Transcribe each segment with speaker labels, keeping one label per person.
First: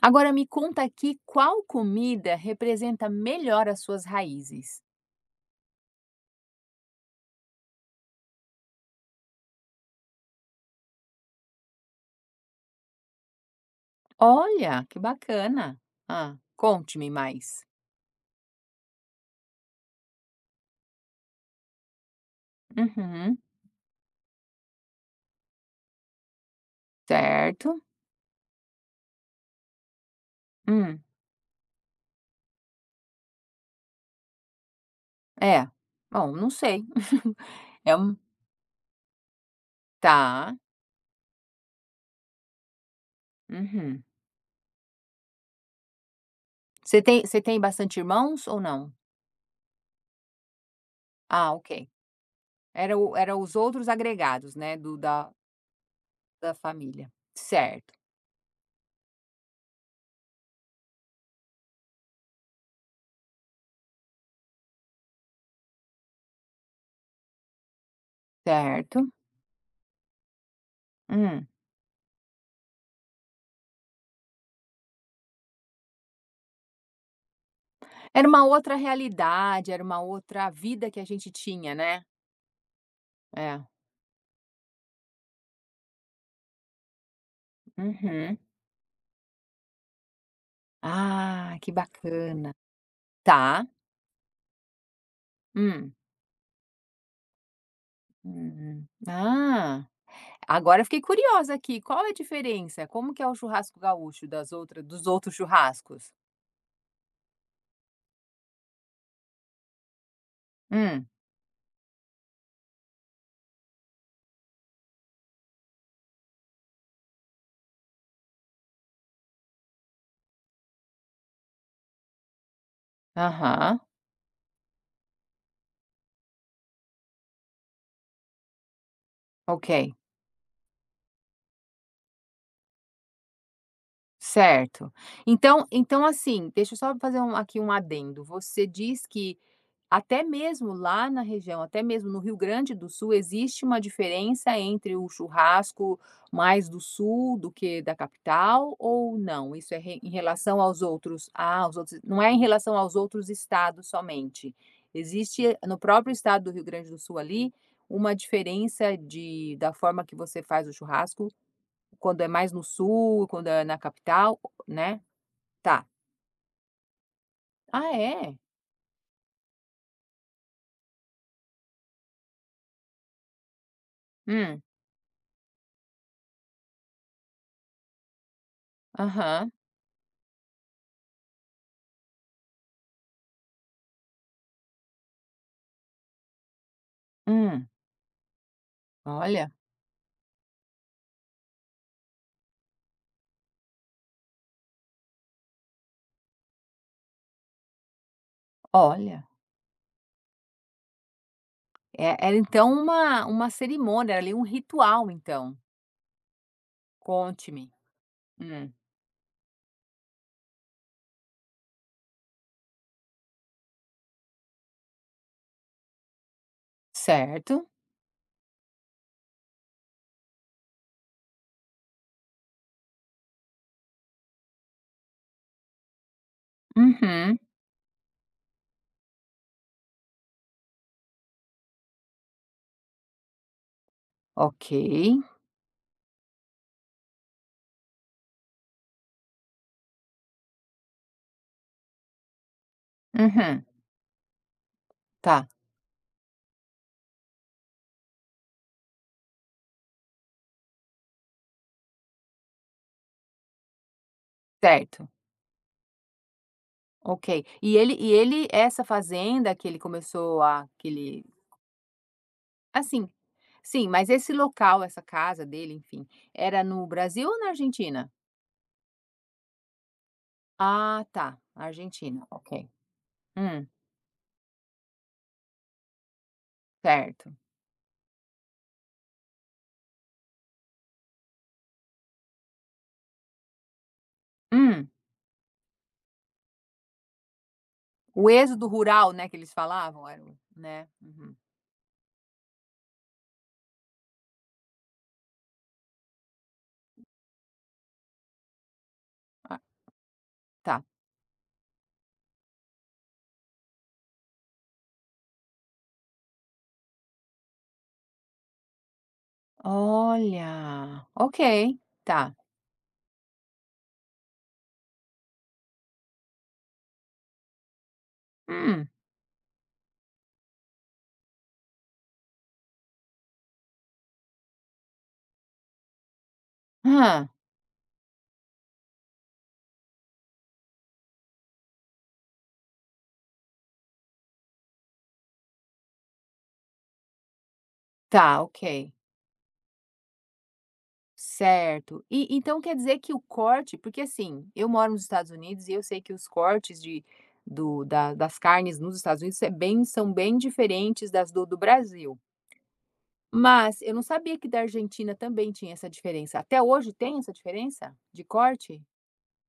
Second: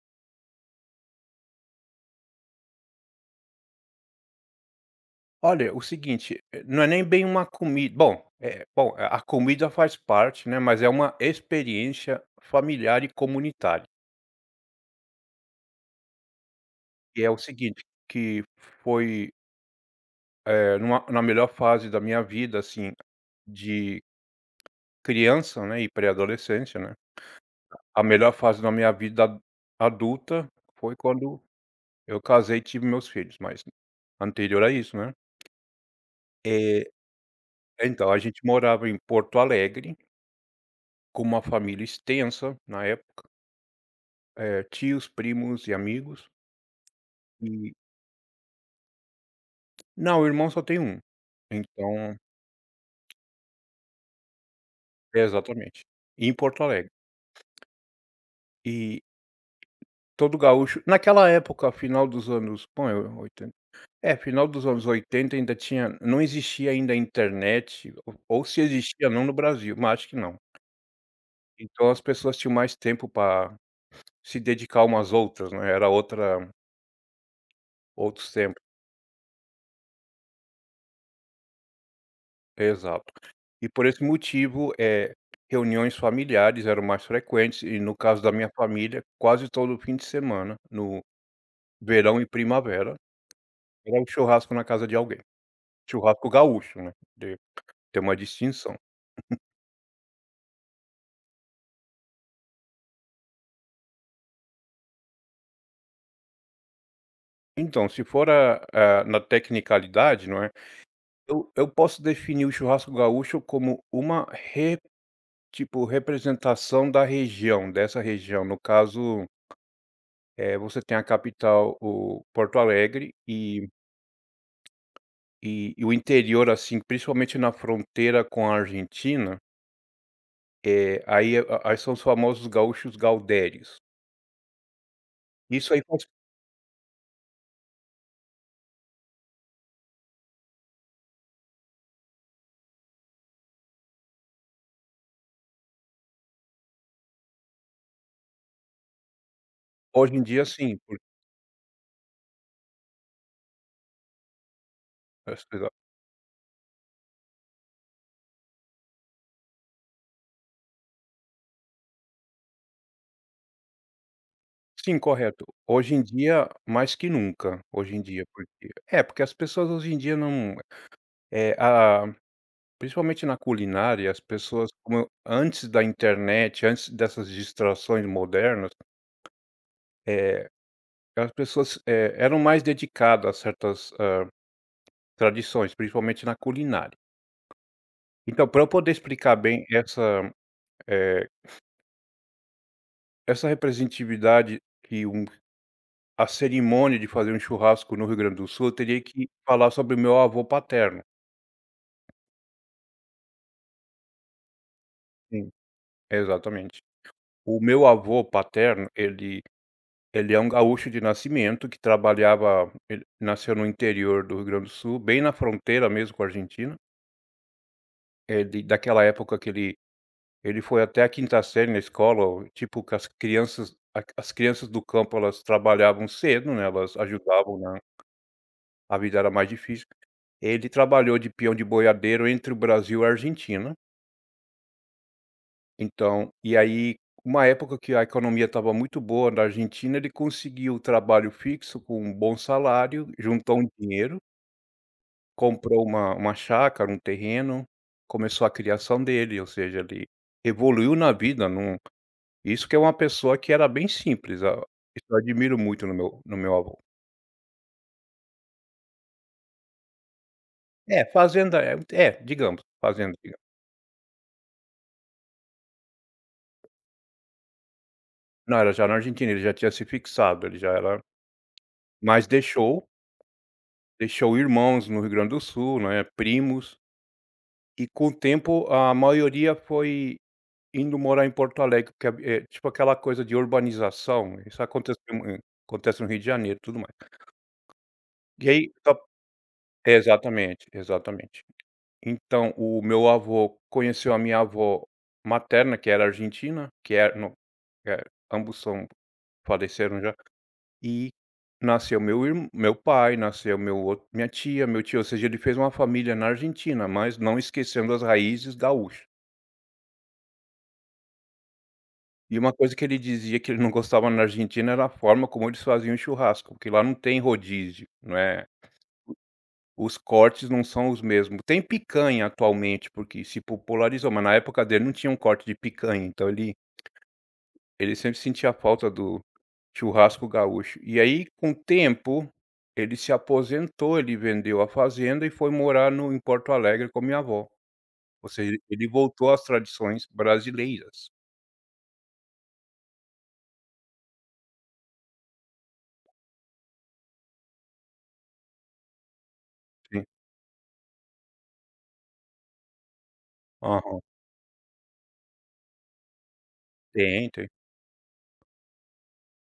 Speaker 1: Agora me conta aqui qual comida representa melhor as suas raízes.
Speaker 2: Olha, o seguinte, não é nem bem uma comida, bom, a comida faz parte, né, mas é uma experiência familiar e comunitária.
Speaker 1: Olha, que bacana. Ah, conte-me
Speaker 2: E é o
Speaker 1: mais.
Speaker 2: seguinte, que foi, eh, numa na melhor fase da minha vida, assim,
Speaker 1: Uhum,
Speaker 2: de criança, né, e pré-adolescência, né.
Speaker 1: certo.
Speaker 2: A melhor fase da minha vida adulta foi
Speaker 1: Hum,
Speaker 2: quando eu casei e tive meus filhos, mas anterior a isso, né.
Speaker 1: é. Bom, não
Speaker 2: Eh,
Speaker 1: sei. É
Speaker 2: então,
Speaker 1: um.
Speaker 2: a gente morava em Porto Alegre
Speaker 1: Tá.
Speaker 2: com uma família extensa na época.
Speaker 1: Uhum.
Speaker 2: Tios, primos e amigos.
Speaker 1: Você tem
Speaker 2: E
Speaker 1: bastante irmãos ou não?
Speaker 2: não, o irmão só tem um.
Speaker 1: Ah, ok.
Speaker 2: Então,
Speaker 1: Era, o- era os outros agregados, né, do, da,
Speaker 2: exatamente. Em
Speaker 1: da
Speaker 2: Porto Alegre.
Speaker 1: família. Certo,
Speaker 2: E todo gaúcho naquela época, final dos anos 80, ainda tinha não existia ainda a internet, ou se
Speaker 1: certo.
Speaker 2: existia não no Brasil, mas acho que não.
Speaker 1: Hum.
Speaker 2: Então as pessoas tinham mais tempo para se dedicar umas outras, né, era outra
Speaker 1: Era
Speaker 2: outros
Speaker 1: uma
Speaker 2: tempos.
Speaker 1: outra realidade, era uma outra vida que a gente tinha, né?
Speaker 2: Exato.
Speaker 1: É.
Speaker 2: E por esse motivo, reuniões familiares eram mais frequentes e no caso da
Speaker 1: Uhum.
Speaker 2: minha família, quase todo fim de semana, no
Speaker 1: Ah, que
Speaker 2: verão e
Speaker 1: bacana.
Speaker 2: primavera,
Speaker 1: Tá.
Speaker 2: era um churrasco na casa de alguém.
Speaker 1: Hum.
Speaker 2: Churrasco gaúcho, né, de tem uma distinção.
Speaker 1: Uhum. Ah, agora eu fiquei curiosa aqui, qual é a diferença? Como que é o churrasco gaúcho das outras dos outros churrascos?
Speaker 2: Então, se for a na tecnicalidade, não é,
Speaker 1: Hum.
Speaker 2: eu posso definir o churrasco gaúcho como uma re tipo, representação da região, dessa região. No caso, você tem a capital, o Porto Alegre. e
Speaker 1: Aham.
Speaker 2: E e o interior, assim, principalmente na fronteira com a Argentina,
Speaker 1: Ok,
Speaker 2: é aí a aí são os famosos gaúchos gaudérios.
Speaker 1: certo. Então
Speaker 2: Isso aí
Speaker 1: então
Speaker 2: faz
Speaker 1: assim, deixa eu só fazer um aqui um adendo, você diz que até mesmo lá na região, até mesmo no Rio Grande do Sul, existe uma diferença entre o churrasco mais do sul do que da capital ou não? Isso é re em
Speaker 2: Hoje em dia,
Speaker 1: relação
Speaker 2: sim,
Speaker 1: aos outros, ah, aos outros, não é em relação aos outros estados somente.
Speaker 2: as
Speaker 1: Existe
Speaker 2: pessoas-
Speaker 1: no próprio estado do Rio Grande do Sul ali, uma diferença de da forma que você faz o churrasco, quando é mais no sul, quando é na capital,
Speaker 2: Sim,
Speaker 1: né?
Speaker 2: correto.
Speaker 1: Tá.
Speaker 2: Hoje em dia, mais que nunca,
Speaker 1: Ah
Speaker 2: hoje em dia,
Speaker 1: é?
Speaker 2: porque as pessoas hoje em dia, não é a principalmente na culinária, as
Speaker 1: Hum.
Speaker 2: pessoas, como antes da internet, antes dessas distrações modernas,
Speaker 1: Aham.
Speaker 2: é as pessoas, eram mais dedicadas a certas, tradições, principalmente na culinária.
Speaker 1: Hum.
Speaker 2: Então, para eu poder explicar
Speaker 1: Olha,
Speaker 2: bem essa, eh, essa representatividade que a cerimônia de fazer um churrasco no Rio Grande do Sul, eu teria
Speaker 1: olha.
Speaker 2: que falar sobre o meu avô paterno.
Speaker 1: É, era então uma cerimônia, era ali um ritual
Speaker 2: Sim,
Speaker 1: então?
Speaker 2: exatamente. O
Speaker 1: Conte-me.
Speaker 2: meu avô
Speaker 1: Hum,
Speaker 2: paterno, ele é um gaúcho de nascimento que trabalhava ele nasceu no interior do Rio Grande do Sul, bem na fronteira mesmo com a Argentina.
Speaker 1: certo.
Speaker 2: Ele, daquela época que ele foi até a quinta série na escola, tipo que as crianças, a as crianças do campo, elas trabalhavam cedo, né, elas
Speaker 1: Uhum.
Speaker 2: ajudavam. A vida era mais difícil. Ele trabalhou de peão de boiadeiro entre o Brasil e a Argentina.
Speaker 1: Ok.
Speaker 2: Então, e aí, uma época que a economia estava muito boa na Argentina, ele conseguiu trabalho fixo com um bom salário, juntou
Speaker 1: Uhum.
Speaker 2: um dinheiro,
Speaker 1: Tá,
Speaker 2: comprou uma chácara, um terreno, começou a criação dele, ou seja, ele evoluiu na vida, num isso que é, uma pessoa que era bem simples, isso
Speaker 1: certo.
Speaker 2: eu admiro muito no meu, no meu avô.
Speaker 1: Ok. E ele, essa fazenda que ele começou, a que
Speaker 2: É,
Speaker 1: ele
Speaker 2: fazenda é, digamos,
Speaker 1: assim,
Speaker 2: fazenda.
Speaker 1: sim, mas esse local, essa casa dele, enfim, era no Brasil ou na Argentina?
Speaker 2: Não, era já na Argentina, ele já tinha se fixado, ele já era,
Speaker 1: Ah, tá, Argentina,
Speaker 2: mas
Speaker 1: ok.
Speaker 2: deixou,
Speaker 1: Hum,
Speaker 2: irmãos no Rio Grande do Sul, né, primos.
Speaker 1: certo.
Speaker 2: E com o tempo a maioria foi indo morar em Porto Alegre, porque é tipo aquela coisa de urbanização, isso
Speaker 1: Hum,
Speaker 2: acontece acontece no Rio de Janeiro, tudo mais.
Speaker 1: o
Speaker 2: E
Speaker 1: êxodo
Speaker 2: aí só
Speaker 1: rural, né, que eles
Speaker 2: é,
Speaker 1: falavam, era o
Speaker 2: exatamente,
Speaker 1: né, uhum.
Speaker 2: exatamente. Então o meu avô conheceu a minha avó materna, que era argentina, que era no eh, ambos são
Speaker 1: Ah,
Speaker 2: faleceram já.
Speaker 1: tá.
Speaker 2: E nasceu meu pai, nasceu meu outro minha tia, meu tio, ou seja, ele fez uma família na Argentina, mas não esquecendo as raízes gaúcha.
Speaker 1: Olha, ok, tá.
Speaker 2: E uma coisa que ele dizia que ele não gostava na Argentina era a forma como eles faziam o churrasco, porque lá não tem rodízio, não é?
Speaker 1: Hum,
Speaker 2: Os cortes não são os mesmos. Tem picanha atualmente, porque se popularizou, mas na época dele não tinha um corte de picanha, então
Speaker 1: hã,
Speaker 2: ele sempre sentia falta do churrasco gaúcho. E aí, com o tempo, ele se aposentou, ele vendeu a fazenda e foi morar no em Porto Alegre com a minha avó. Ou
Speaker 1: tá,
Speaker 2: seja,
Speaker 1: ok,
Speaker 2: ele voltou às tradições brasileiras.
Speaker 1: certo. E então quer dizer que o corte, porque assim, eu moro nos Estados Unidos e eu sei que os cortes de do da das carnes nos Estados Unidos é bem
Speaker 2: Sim.
Speaker 1: são bem diferentes das do do Brasil. Mas eu
Speaker 2: Aham.
Speaker 1: não sabia que da Argentina também tinha essa diferença. Até hoje tem
Speaker 2: Tem,
Speaker 1: essa
Speaker 2: tem.
Speaker 1: diferença de corte?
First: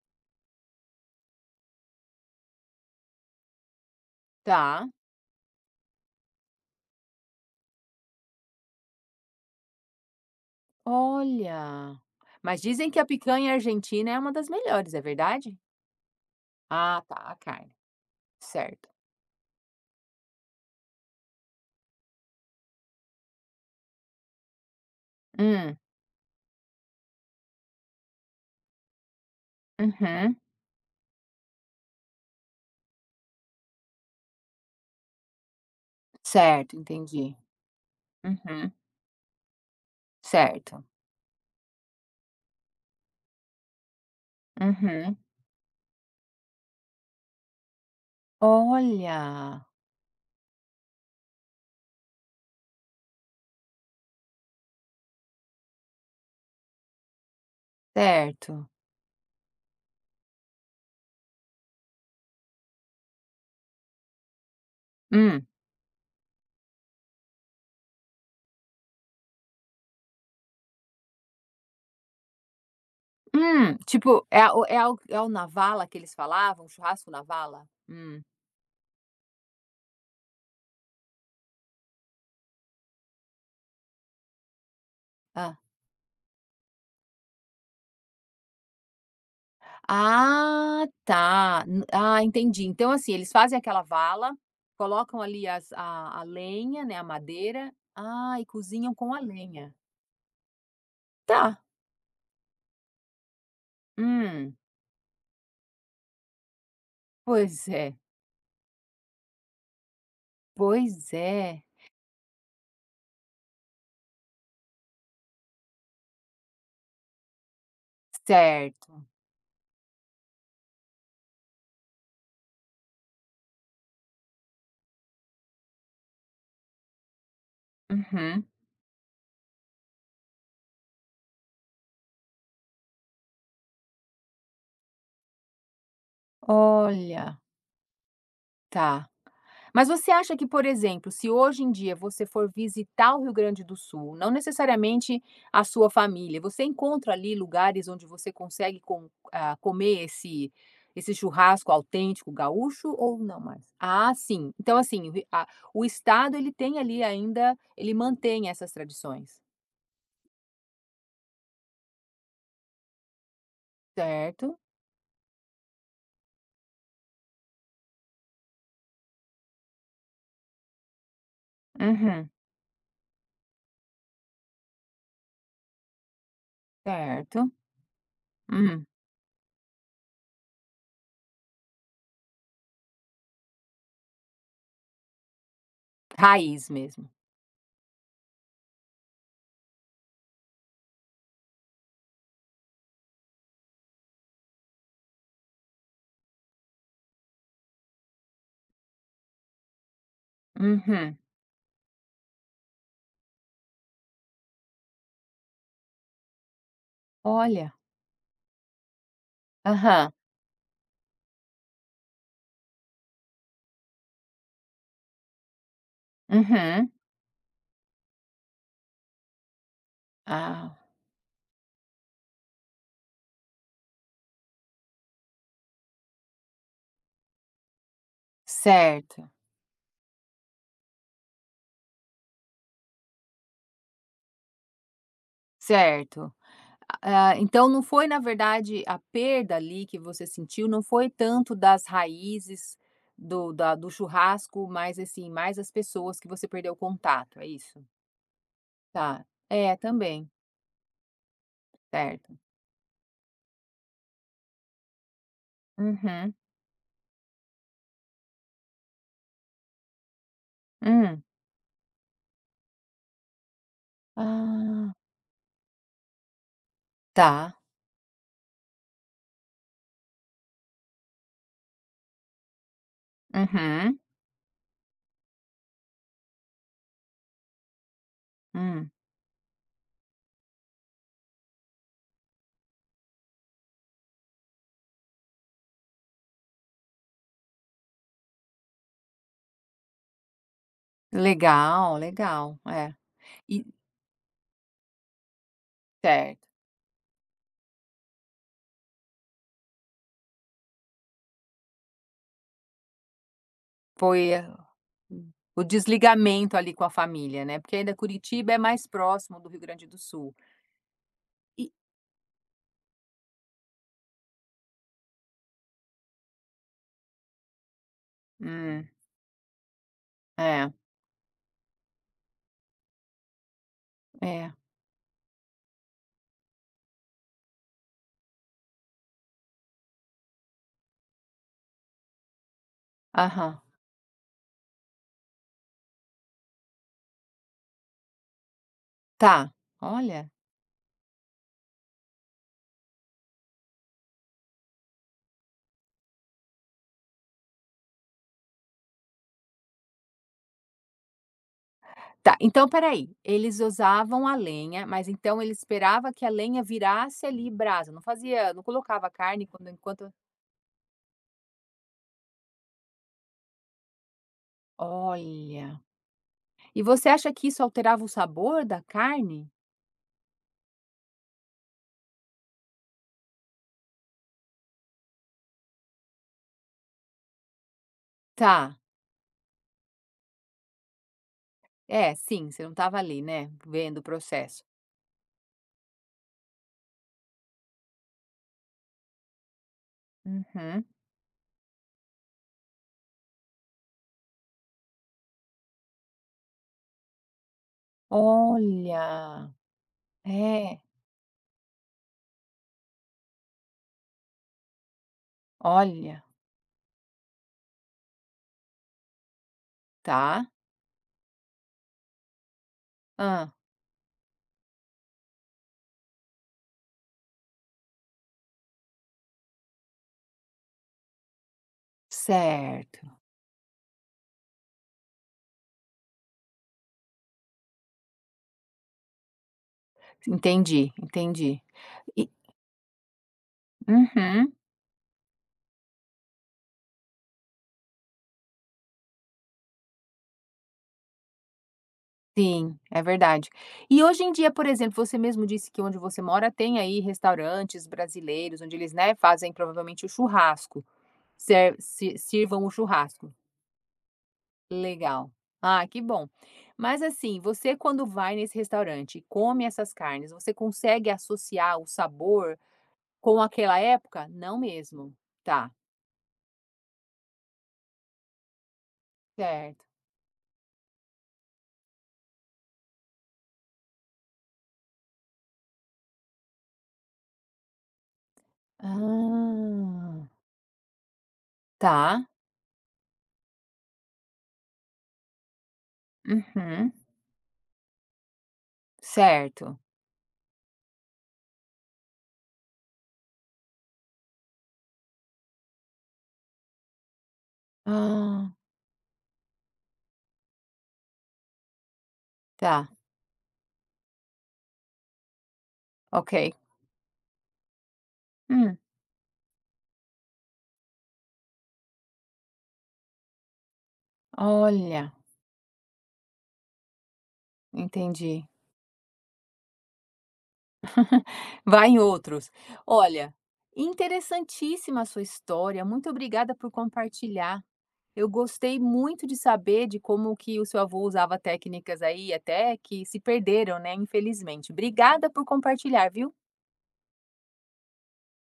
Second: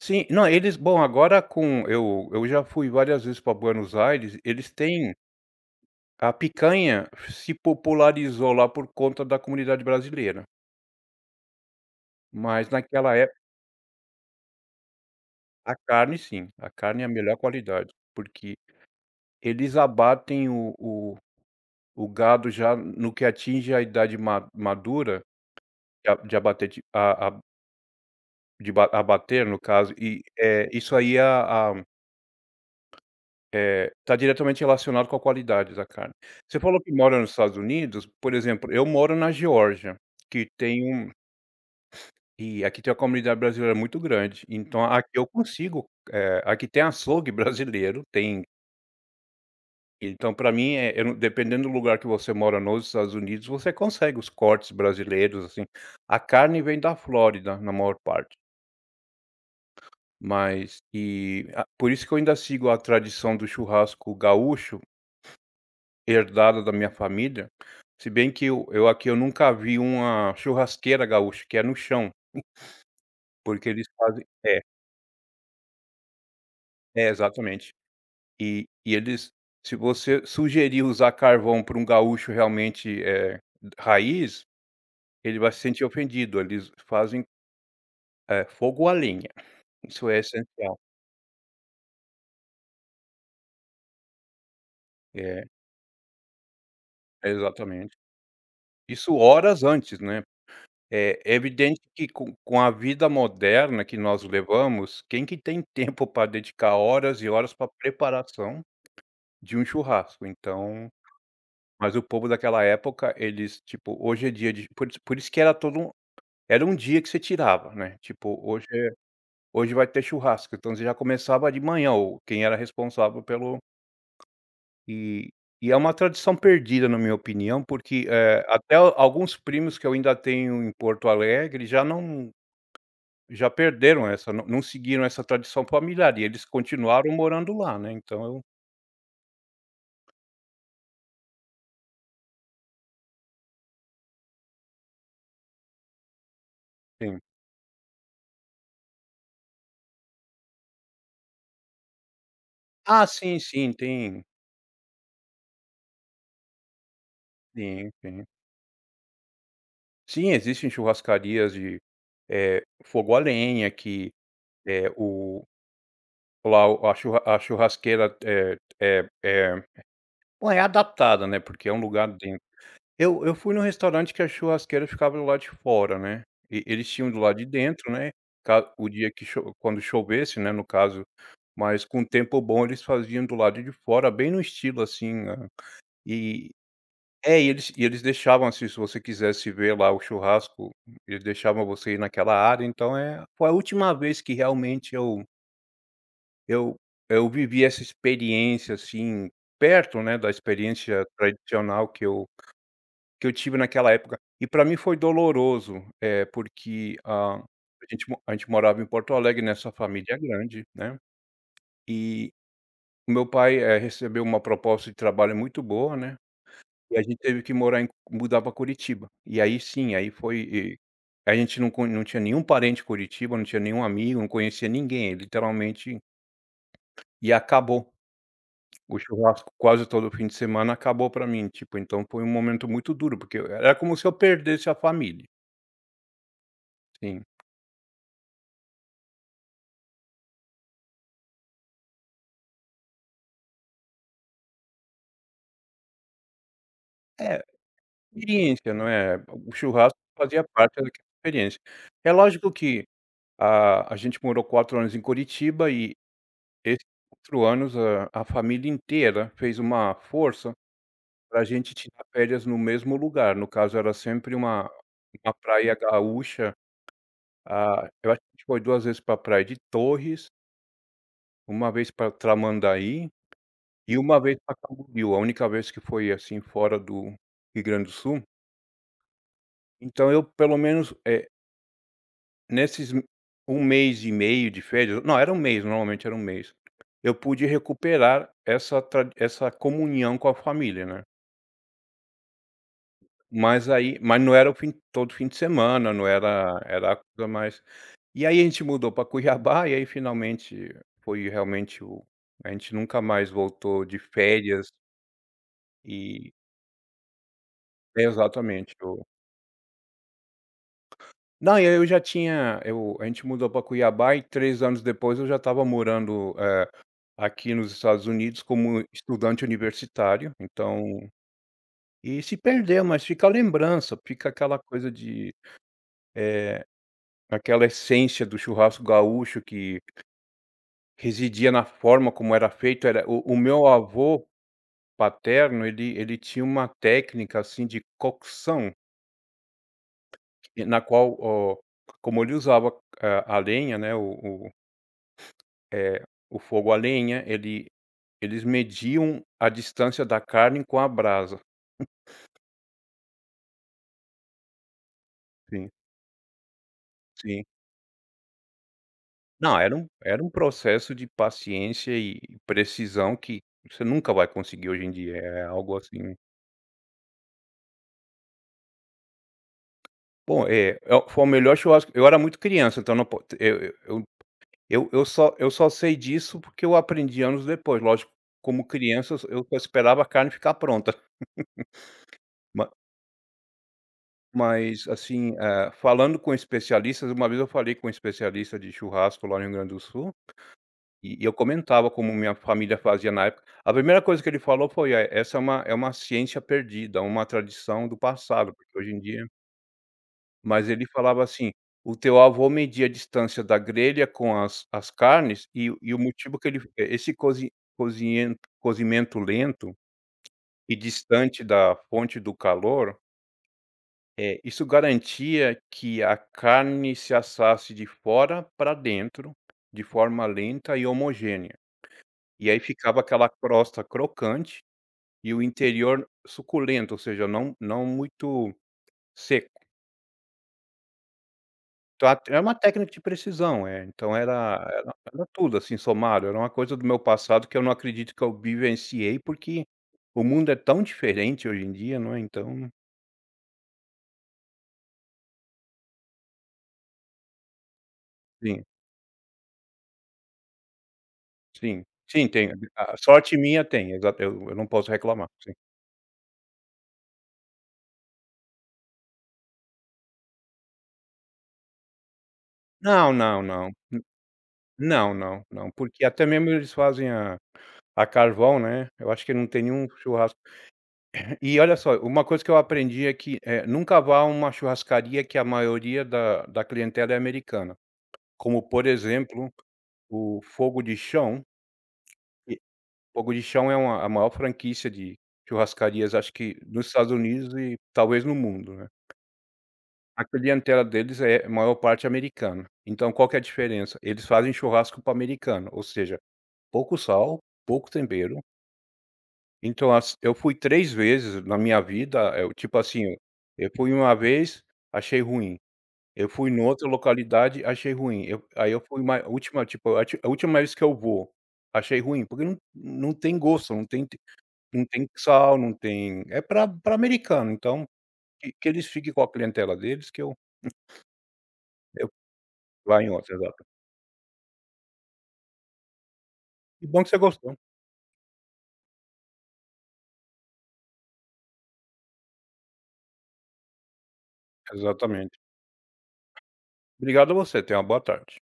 Speaker 2: Sim, não, eles, bom, agora com eu já fui várias vezes para Buenos Aires, eles
Speaker 1: Tá,
Speaker 2: têm, a picanha se popularizou lá por conta da comunidade brasileira,
Speaker 1: olha. Mas
Speaker 2: mas
Speaker 1: dizem que a
Speaker 2: naquela época
Speaker 1: picanha argentina é uma das melhores, é verdade?
Speaker 2: a carne, sim, a
Speaker 1: Ah,
Speaker 2: carne é a
Speaker 1: tá, a
Speaker 2: melhor
Speaker 1: carne,
Speaker 2: qualidade, porque
Speaker 1: certo.
Speaker 2: eles abatem o gado já no que atinge a idade ma madura,
Speaker 1: Hum,
Speaker 2: de a de abater de a de ba abater, no caso, e,
Speaker 1: uhum.
Speaker 2: isso aí está diretamente relacionado com a qualidade da carne. Você
Speaker 1: Certo,
Speaker 2: falou que mora nos
Speaker 1: entendi.
Speaker 2: Estados Unidos, por
Speaker 1: Uhum.
Speaker 2: exemplo. Eu moro na Geórgia, que
Speaker 1: Certo.
Speaker 2: tem um e aqui tem uma comunidade brasileira muito grande, então aqui
Speaker 1: Uhum.
Speaker 2: eu consigo, aqui tem açougue brasileiro, tem.
Speaker 1: Olha!
Speaker 2: Então, para mim, eh, eu não dependendo do lugar que você mora nos Estados Unidos, você consegue os cortes brasileiros, assim. A carne vem da Flórida, na maior parte,
Speaker 1: Certo.
Speaker 2: mas e a por isso que eu ainda sigo a tradição do churrasco gaúcho,
Speaker 1: Hum,
Speaker 2: herdada da minha família. Se bem que eu aqui eu nunca vi uma churrasqueira gaúcha, que é no chão, porque eles
Speaker 1: Tipo,
Speaker 2: fazem.
Speaker 1: é
Speaker 2: é,
Speaker 1: o é o é o na vala que eles falavam? Um
Speaker 2: é,
Speaker 1: churrasco na vala?
Speaker 2: exatamente.
Speaker 1: Hum.
Speaker 2: E eles, se você sugerir usar carvão para um gaúcho realmente, raiz, ele vai
Speaker 1: ah
Speaker 2: se sentir ofendido. Eles fazem, fogo à lenha, isso é essencial.
Speaker 1: Ah, tá. N Ah, entendi. Então, assim, eles fazem aquela vala, colocam
Speaker 2: É,
Speaker 1: ali as a lenha, né, a madeira.
Speaker 2: exatamente.
Speaker 1: Ah, e cozinham com
Speaker 2: Isso
Speaker 1: a
Speaker 2: horas
Speaker 1: lenha.
Speaker 2: antes, né. É
Speaker 1: Tá.
Speaker 2: evidente que com a vida moderna que nós
Speaker 1: Hum.
Speaker 2: levamos, quem que tem tempo para dedicar horas e horas
Speaker 1: Pois
Speaker 2: para
Speaker 1: é,
Speaker 2: preparação de um churrasco? Então,
Speaker 1: pois é.
Speaker 2: mas o povo daquela época, eles, tipo, hoje é dia de por isso que era todo um era um dia que você tirava, né, tipo,
Speaker 1: Certo.
Speaker 2: hoje vai ter churrasco, então você já começava de manhã, ou quem era responsável pelo. E e é uma tradição perdida, na minha opinião, porque,
Speaker 1: Uhum.
Speaker 2: até alguns primos que eu ainda tenho em Porto Alegre já não. Já perderam essa, não seguiram essa tradição familiar, e eles continuaram
Speaker 1: Olha,
Speaker 2: morando lá, né, então eu
Speaker 1: tá. Mas você acha que, por exemplo, se hoje em dia você for visitar o Rio Grande do Sul, não necessariamente a sua família, você encontra
Speaker 2: tenho.
Speaker 1: ali lugares onde você consegue ah, comer esse esse churrasco autêntico gaúcho
Speaker 2: Ah,
Speaker 1: ou
Speaker 2: sim,
Speaker 1: não mais?
Speaker 2: sim,
Speaker 1: Ah,
Speaker 2: tem.
Speaker 1: sim. Então, assim, o estado, ele tem ali ainda,
Speaker 2: Sim,
Speaker 1: ele
Speaker 2: sim.
Speaker 1: mantém essas tradições,
Speaker 2: Sim, existem churrascarias de, fogo a lenha que,
Speaker 1: certo?
Speaker 2: eh, o lá o a churra a churrasqueira é bom, é adaptada, né, porque é um lugar.
Speaker 1: Uhum,
Speaker 2: Eu fui num restaurante que a churrasqueira ficava do lado de fora, né, e eles tinham do lado de
Speaker 1: certo.
Speaker 2: dentro, né, ca
Speaker 1: Uhum.
Speaker 2: o dia que cho quando chovesse, né, no caso, mas com tempo bom eles faziam do lado de fora, bem no estilo, assim, hã, e
Speaker 1: Raiz mesmo.
Speaker 2: e eles deixavam, assim, se você quisesse ver lá o churrasco, eles deixavam você ir naquela área. Então, foi a última vez que realmente eu eu vivi essa experiência, assim, perto, né, da experiência
Speaker 1: Uhum.
Speaker 2: tradicional que eu tive naquela época. E para mim foi doloroso, porque,
Speaker 1: Olha.
Speaker 2: a gente morava em Porto Alegre, nessa
Speaker 1: Aham.
Speaker 2: família é grande, né, e o meu pai, recebeu uma proposta de trabalho muito boa, né,
Speaker 1: Uhum.
Speaker 2: e a gente teve que morar em mudar pra Curitiba. E aí, sim, aí foi
Speaker 1: Ah,
Speaker 2: e a gente não tinha nenhum parente em Curitiba, não tinha nenhum amigo, não conhecia ninguém, literalmente. E acabou. O
Speaker 1: certo,
Speaker 2: churrasco quase todo fim de semana acabou para mim, tipo, então foi um momento muito duro, porque era como se eu perdesse a família,
Speaker 1: certo.
Speaker 2: sim.
Speaker 1: Ah, ah, então não foi, na verdade, a perda ali que você sentiu, não foi tanto das raízes do da do churrasco, mas, assim, mais as pessoas que você perdeu o contato,
Speaker 2: É.
Speaker 1: é isso?
Speaker 2: Experiência, não é?
Speaker 1: Tá.
Speaker 2: O
Speaker 1: É,
Speaker 2: churrasco
Speaker 1: também.
Speaker 2: fazia parte daquela experiência. É
Speaker 1: Certo.
Speaker 2: lógico que a gente morou 4 anos em Curitiba, e
Speaker 1: Uhum.
Speaker 2: esses 4 anos a família inteira fez uma força
Speaker 1: Hum.
Speaker 2: para a gente tirar férias no mesmo lugar, no caso era sempre
Speaker 1: Ah,
Speaker 2: uma praia gaúcha.
Speaker 1: tá.
Speaker 2: Eu acho que a gente foi 2 vezes pra praia de Torres, uma vez para Tramandaí e
Speaker 1: Uhum.
Speaker 2: uma vez para Camboriú, a única vez que foi, assim, fora do Rio Grande do Sul.
Speaker 1: Hum.
Speaker 2: Então eu, pelo menos, Nesses m- um mês e meio de férias. Não, era um mês, normalmente era um mês. Eu pude recuperar essa, trad essa comunhão com a família, né.
Speaker 1: Legal, legal. É. E
Speaker 2: Mas não era o fim todo fim de semana, não
Speaker 1: certo.
Speaker 2: era, a coisa mais. E aí a gente mudou para Cuiabá, e aí finalmente foi realmente o a gente nunca mais voltou de
Speaker 1: Foi, eh,
Speaker 2: férias.
Speaker 1: o
Speaker 2: e
Speaker 1: desligamento ali com a família, né, porque ainda Curitiba é
Speaker 2: Exatamente,
Speaker 1: mais
Speaker 2: o
Speaker 1: próximo do Rio Grande do Sul.
Speaker 2: não, e
Speaker 1: E
Speaker 2: aí eu já tinha, eu a gente mudou para Cuiabá e 3 anos depois eu já estava morando aqui nos Estados Unidos como
Speaker 1: hum,
Speaker 2: estudante universitário,
Speaker 1: é,
Speaker 2: então se perdeu, mas fica a lembrança, fica
Speaker 1: é.
Speaker 2: aquela coisa de, eh, aquela essência do churrasco gaúcho que residia na forma como era feito, era o
Speaker 1: Aham.
Speaker 2: meu avô paterno, ele tinha uma técnica, assim, de cocção,
Speaker 1: Tá, olha.
Speaker 2: oh, como ele usava a lenha, né, o, eh, o fogo a lenha, eles mediam a distância da carne com a brasa.
Speaker 1: Tá, então espera aí, eles usavam a lenha, mas então ele
Speaker 2: Sim,
Speaker 1: esperava que a lenha virasse
Speaker 2: sim.
Speaker 1: ali brasa, não fazia não colocava carne
Speaker 2: Não,
Speaker 1: quando
Speaker 2: era um,
Speaker 1: enquanto
Speaker 2: processo de paciência e precisão que você nunca vai conseguir hoje em dia, é algo
Speaker 1: olha.
Speaker 2: assim.
Speaker 1: E você acha que isso alterava o sabor da carne?
Speaker 2: Bom, foi o melhor churrasco. Eu era muito criança, então não po eu eu só sei disso porque eu aprendi anos depois, lógico. Como
Speaker 1: Tá.
Speaker 2: criança eu só esperava a carne ficar pronta.
Speaker 1: É, sim, você
Speaker 2: Ma
Speaker 1: não estava ali, né, vendo o processo.
Speaker 2: Mas assim, falando com especialistas, uma vez eu falei com um especialista de churrasco lá no Rio Grande do Sul.
Speaker 1: Uhum.
Speaker 2: E eu comentava como minha família fazia na época. A primeira coisa que ele falou foi: "É, essa é uma ciência perdida, uma tradição do passado, porque hoje em dia."
Speaker 1: Olha.
Speaker 2: Mas
Speaker 1: É,
Speaker 2: ele falava assim: "O teu avô media a distância da grelha com as carnes, e o
Speaker 1: olha.
Speaker 2: motivo que ele eh, esse cozimento lento
Speaker 1: Tá.
Speaker 2: e distante da fonte do calor,
Speaker 1: Ah.
Speaker 2: isso garantia que a carne se assasse de fora para dentro, de forma lenta e homogênea." E aí ficava
Speaker 1: Certo.
Speaker 2: aquela crosta crocante e o interior suculento, ou seja, não muito seco.
Speaker 1: Entendi, entendi.
Speaker 2: Então, a
Speaker 1: E
Speaker 2: é uma técnica de precisão.
Speaker 1: uhum.
Speaker 2: Era tudo, assim, somado, era uma coisa do meu passado que eu não acredito que eu vivenciei, porque o mundo é tão diferente hoje em dia, não é. Então,
Speaker 1: Sim, é verdade. E hoje em dia, por exemplo, você mesmo disse que onde você mora tem aí restaurantes brasileiros,
Speaker 2: sim,
Speaker 1: onde eles, né, fazem provavelmente o churrasco,
Speaker 2: sim. Sim, tem.
Speaker 1: sirvam o
Speaker 2: A
Speaker 1: churrasco.
Speaker 2: sorte minha, tem, exato, eu não posso reclamar,
Speaker 1: Legal.
Speaker 2: sim.
Speaker 1: Ah, que bom. Mas assim, você quando vai nesse restaurante e come essas carnes, você consegue associar o sabor
Speaker 2: Não,
Speaker 1: com
Speaker 2: não, não.
Speaker 1: aquela época? Não
Speaker 2: Não,
Speaker 1: mesmo.
Speaker 2: não,
Speaker 1: Tá,
Speaker 2: não, porque até mesmo eles fazem a carvão, né, eu acho que não tem
Speaker 1: certo.
Speaker 2: nenhum churrasco. E olha só, uma coisa que eu aprendi é que, nunca vá a uma churrascaria que a maioria da clientela é americana, como, por exemplo,
Speaker 1: Ah,
Speaker 2: o Fogo de Chão.
Speaker 1: tá.
Speaker 2: e Fogo de Chão é uma a maior franquia de churrascarias, acho que nos
Speaker 1: Uhum,
Speaker 2: Estados Unidos e talvez no mundo, né.
Speaker 1: certo.
Speaker 2: A clientela deles é a maior parte americana. Então qual que é a diferença? Eles fazem churrasco para americano, ou seja, pouco sal, pouco tempero.
Speaker 1: Ah,
Speaker 2: Então, ass eu fui 3 vezes na minha vida. Eu, tipo
Speaker 1: tá,
Speaker 2: assim, eu fui uma vez, achei ruim. Eu
Speaker 1: ok.
Speaker 2: fui em outra localidade, achei ruim. Eu aí
Speaker 1: Hum.
Speaker 2: eu fui ma última tipo, a última vez que eu vou, achei ruim, porque não tem gosto, não tem, não tem
Speaker 1: Olha,
Speaker 2: sal, não tem, é para, pra americano. Então
Speaker 1: entendi.
Speaker 2: que eles fiquem com a clientela deles, que eu,
Speaker 1: Vai em
Speaker 2: eu
Speaker 1: outros.
Speaker 2: vá em outra,
Speaker 1: Olha,
Speaker 2: exato.
Speaker 1: interessantíssima a sua história. Muito obrigada por
Speaker 2: Que bom que você gostou.
Speaker 1: compartilhar. Eu gostei muito de saber de como que o seu avô usava técnicas aí, até que se perderam, né, infelizmente. Obrigada
Speaker 2: Exatamente.
Speaker 1: por compartilhar, viu?
Speaker 2: Obrigado a você, tenha uma boa tarde.